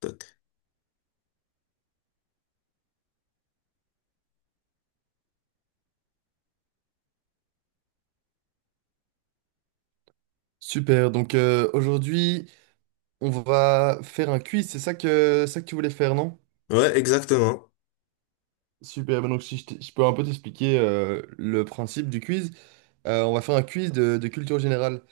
Toc. Super, donc aujourd'hui, on va faire un quiz, c'est ça que tu voulais faire, non? Ouais, exactement. Super, ben donc si je, t- je peux un peu t'expliquer le principe du quiz. On va faire un quiz de culture générale.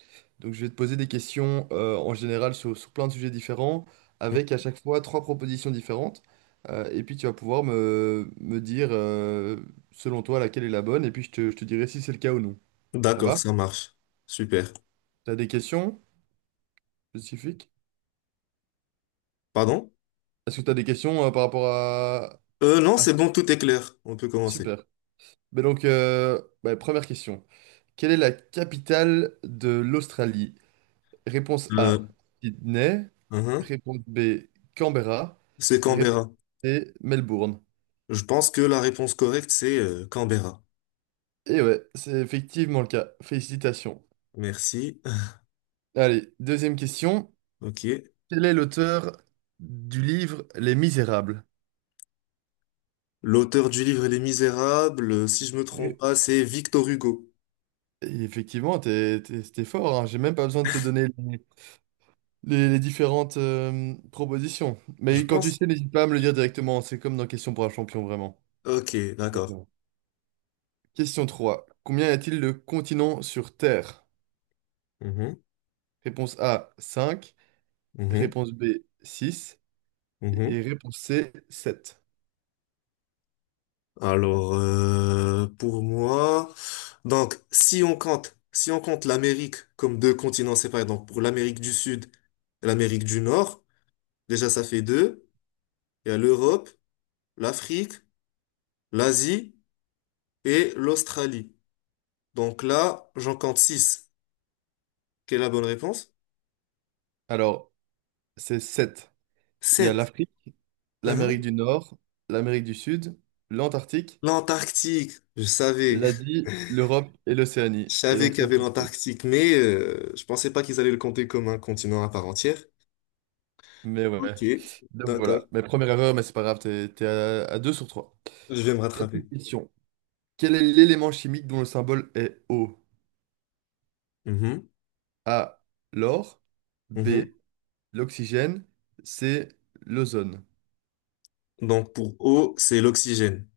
Donc je vais te poser des questions en général sur plein de sujets différents, avec à chaque fois trois propositions différentes. Et puis tu vas pouvoir me dire selon toi laquelle est la bonne, et puis je te dirai si c'est le cas ou non. Ça D'accord, va? ça marche. Super. T'as des questions spécifiques? Pardon? Est-ce que t'as des questions par rapport Non, à... c'est bon, tout est clair. On peut commencer. Super. Mais donc, ouais, première question. Quelle est la capitale de l'Australie? Réponse A, Euh, Sydney. Uhum. Réponse B, Canberra. C'est Et réponse Canberra. C, Melbourne. Je pense que la réponse correcte, c'est Canberra. Et ouais, c'est effectivement le cas. Félicitations. Merci. Allez, deuxième question. Ok. Quel est l'auteur du livre Les Misérables? L'auteur du livre Les Misérables, si je me trompe Et pas, c'est Victor Hugo. effectivement, t'es fort, hein. J'ai même pas besoin de te donner les différentes propositions. Je Mais quand tu pense. sais, n'hésite pas à me le dire directement. C'est comme dans Question pour un champion, vraiment. Ok, Ok. d'accord. Question 3. Combien y a-t-il de continents sur Terre? Mhm, Réponse A, 5. mhm, Réponse B, 6. Et mhm. réponse C, 7. Alors, pour moi, donc si on compte l'Amérique comme deux continents séparés, donc pour l'Amérique du Sud et l'Amérique du Nord, déjà ça fait deux. Il y a l'Europe, l'Afrique, l'Asie et l'Australie. Donc là, j'en compte six. Quelle est la bonne réponse? Alors, c'est 7. Il y a Sept. l'Afrique, l'Amérique Hein. du Nord, l'Amérique du Sud, l'Antarctique, L'Antarctique, je savais. l'Asie, l'Europe et Je l'Océanie. Et savais donc qu'il y ça avait fait 7. l'Antarctique, mais je pensais pas qu'ils allaient le compter comme un continent à part entière. Mais Ok, ouais. Donc d'accord, voilà. Mais première erreur, mais c'est pas grave, t'es à 2 sur 3. je vais me rattraper. Quatrième question. Quel est l'élément chimique dont le symbole est O? A. L'or. Mhm. B. L'oxygène. C. L'ozone. Donc pour O, c'est l'oxygène.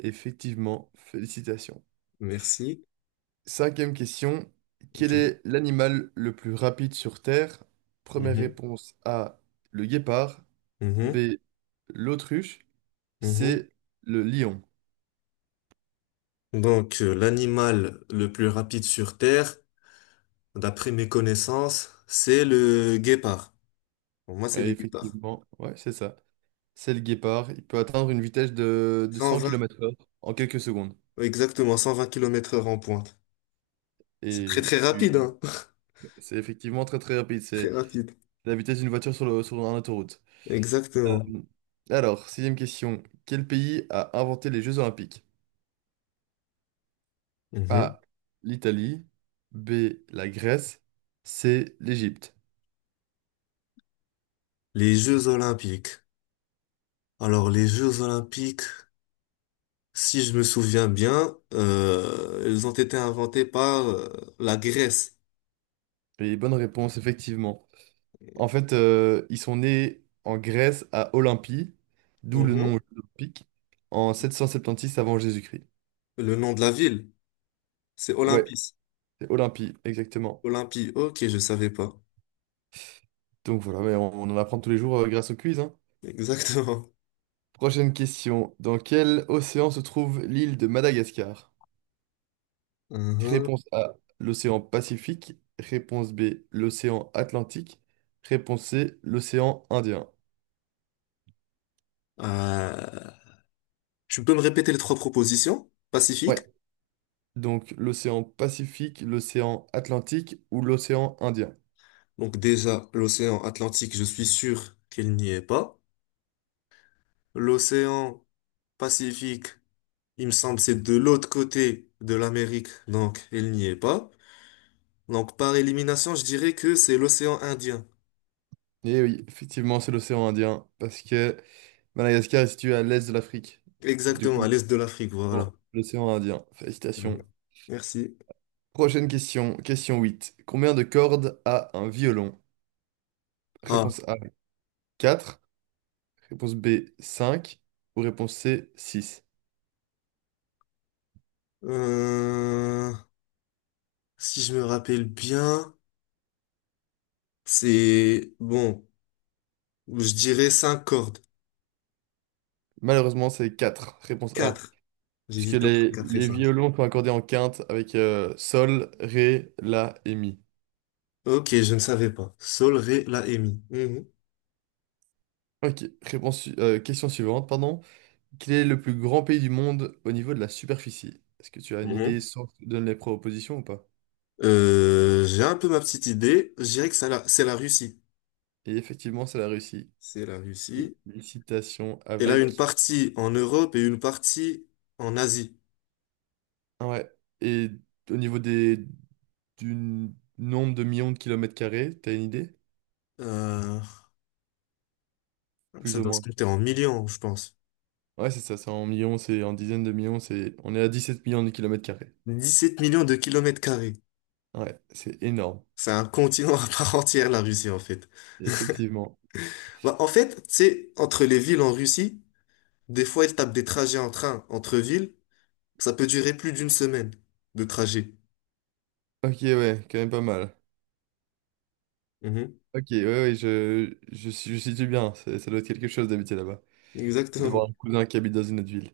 Effectivement, félicitations. Merci. Cinquième question. Quel Ok. est l'animal le plus rapide sur Terre? Première Mhm. réponse A. Le guépard. Mhm. B. L'autruche. Mhm. C. Le lion. Donc l'animal le plus rapide sur Terre, d'après mes connaissances, c'est le guépard. Pour moi, c'est Et le guépard. effectivement, ouais, c'est ça. C'est le guépard. Il peut atteindre une vitesse de 100 120, kilomètres heure en quelques secondes. exactement, 120 km heure en pointe. C'est très Et très tu, rapide, hein. C'est effectivement très très rapide. Très C'est rapide. la vitesse d'une voiture sur sur un autoroute. Exactement. Euh, alors, sixième question. Quel pays a inventé les Jeux Olympiques? Mhm. A. L'Italie. B. La Grèce. C. L'Égypte. Les Jeux Olympiques. Alors les Jeux Olympiques, si je me souviens bien, ils ont été inventés par la Grèce. Et bonne réponse, effectivement. En fait, ils sont nés en Grèce à Olympie, d'où le Mhm. nom olympique, en sept cent septante-six avant Jésus-Christ. Le nom de la ville, c'est Ouais, Olympis. c'est Olympie, exactement. Olympie, ok, je savais pas. Donc voilà, mais on en apprend tous les jours grâce au quiz, hein. Exactement. Prochaine question. Dans quel océan se trouve l'île de Madagascar? Mhm. Réponse A, l'océan Pacifique. Réponse B, l'océan Atlantique. Réponse C, l'océan Indien. Euh, Tu peux me répéter les trois propositions? Pacifique. Ouais, donc l'océan Pacifique, l'océan Atlantique ou l'océan Indien. Donc déjà, l'océan Atlantique, je suis sûr qu'il n'y est pas. L'océan Pacifique, il me semble, c'est de l'autre côté de l'Amérique, donc il n'y est pas. Donc par élimination, je dirais que c'est l'océan Indien. Et oui, effectivement, c'est l'océan Indien parce que Madagascar est situé à l'est de l'Afrique. Du Exactement, coup, à l'est de l'Afrique, voilà. bon, l'océan Indien. Félicitations. Mhm. Merci. Prochaine question, question 8. Combien de cordes a un violon? Ah. Réponse A, 4. Réponse B, cinq. Ou réponse C, 6. Euh, Si je me rappelle bien, c'est bon, je dirais 5 cordes. Malheureusement, c'est quatre. Réponse A. Quatre. Puisque J'hésite entre quatre et les 5. violons sont accordés en quinte avec sol, ré, la et mi. Ok, je ne savais pas. Sol, ré, la et mi. Mhm. Ok, question suivante, pardon. Quel est le plus grand pays du monde au niveau de la superficie? Est-ce que tu as une idée Mhm. sans que je te donne les propositions ou pas? J'ai un peu ma petite idée. Je dirais que c'est la Russie. Et effectivement, c'est la Russie. C'est la Russie. Félicitations Elle a une avec... partie en Europe et une partie en Asie. Ah ouais. Et au niveau des, du nombre de millions de kilomètres carrés, t'as une idée? Euh, Ça Plus ou doit se moins. compter en millions, je pense. Ouais, c'est ça, c'est en millions, c'est en dizaines de millions, c'est... On est à 17 millions de kilomètres carrés. 17 millions de kilomètres carrés. Ouais, c'est énorme, C'est un continent à part entière, la Russie, en fait. effectivement. Bah, en fait, c'est entre les villes en Russie. Des fois, ils tapent des trajets en train entre villes. Ça peut durer plus d'une semaine de trajet. Ok, ouais, quand même pas mal. Mhm. Ok, ouais, ouais, je situe bien, c'est- ça doit être quelque chose d'habiter là-bas, Exactement. d'avoir un cousin qui habite dans une autre ville.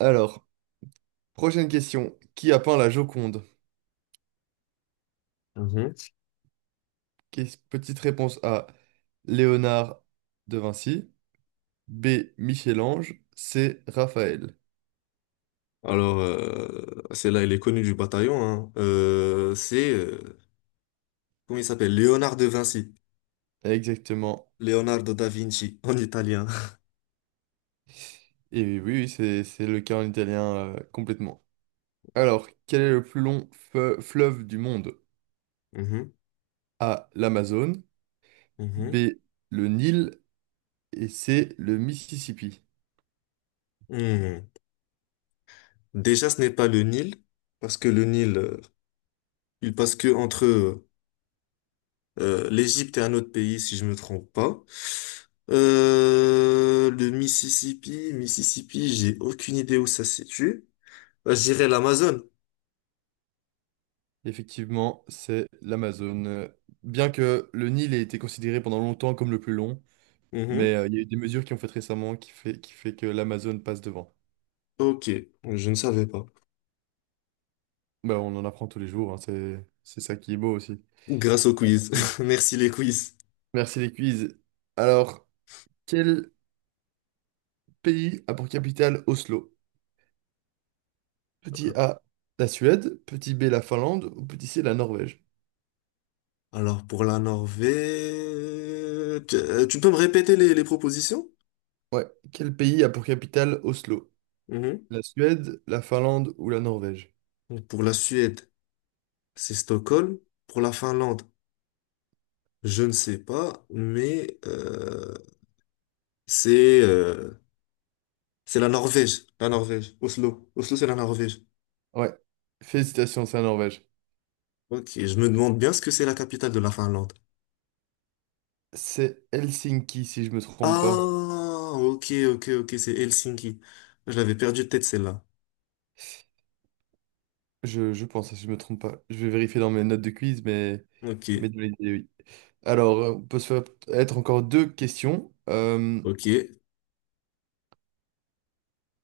Alors, prochaine question, qui a peint la Joconde? Mhm. Qu'est- Petite réponse A, Léonard de Vinci, B, Michel-Ange, C, Raphaël. Alors, celle-là, elle est connue du bataillon, hein. Comment il s'appelle? Léonard de Vinci. Exactement. Leonardo da Vinci, en italien. Et oui, oui, c'est le cas en italien complètement. Alors, quel est le plus long fleuve du monde? Mhm. A. L'Amazone. B. Mhm. Le Nil. Et C. Le Mississippi. Mhm. Déjà, ce n'est pas le Nil, parce que le Nil, il passe que entre l'Égypte est un autre pays, si je me trompe pas. Le Mississippi, j'ai aucune idée où ça se situe. Je dirais l'Amazone. Effectivement, c'est l'Amazone. Bien que le Nil ait été considéré pendant longtemps comme le plus long, mais Mhm. Il y a eu des mesures qui ont fait récemment qui fait que l'Amazone passe devant. Ok, je ne savais pas. Bah, on en apprend tous les jours, hein, c'est ça qui est beau aussi. Grâce au quiz. Merci les quiz. Merci les quiz. Alors, quel pays a pour capitale Oslo? Petit A, la Suède, petit B, la Finlande ou petit C, la Norvège? Alors pour la Norvège, tu peux me répéter les propositions? Ouais, quel pays a pour capitale Oslo? Mhm. La Suède, la Finlande ou la Norvège? Donc, pour la Suède, c'est Stockholm. Pour la Finlande, je ne sais pas, mais c'est c'est la Norvège, la Norvège. Oslo. Oslo, c'est la Norvège. Ouais, félicitations, c'est la Norvège. Ok, je me demande bien ce que c'est la capitale de la Finlande. C'est Helsinki, si je me trompe Ah, pas. ok, ok, ok, c'est Helsinki. Je l'avais perdu de tête, celle-là. Je pense, si je me trompe pas. Je vais vérifier dans mes notes de quiz, Ok, mais dans l'idée, oui. Alors, on peut se faire être encore deux questions. Ok.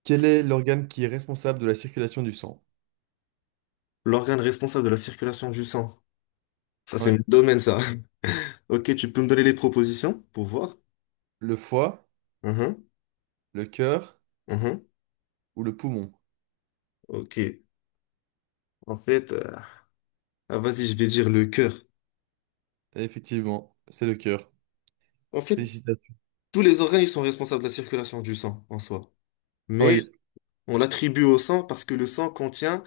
Quel est l'organe qui est responsable de la circulation du sang? L'organe responsable de la circulation du sang. Ça, c'est Ouais. mon domaine, ça. Ok, tu peux me donner les propositions pour voir? Le foie, Mhm, le cœur mhm. ou le poumon. Ok. En fait, ah, vas-y, je vais dire le cœur. Effectivement, c'est le cœur. En fait, Félicitations. tous les organes, ils sont responsables de la circulation du sang en soi. Mais Oui, on l'attribue au sang parce que le sang contient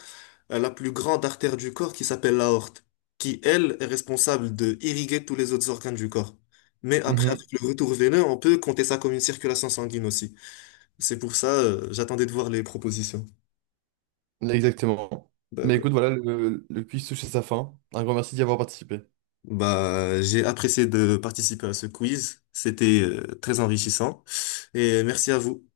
la plus grande artère du corps qui s'appelle l'aorte, qui, elle, est responsable de irriguer tous les autres organes du corps. Mais après, Mhm. avec le retour veineux, on peut compter ça comme une circulation sanguine aussi. C'est pour ça, j'attendais de voir les propositions. Exactement. Mais D'accord. écoute, voilà, le quiz touche à sa fin. Un grand merci d'y avoir participé. Bah, j'ai apprécié de participer à ce quiz. C'était, très enrichissant. Et merci à vous.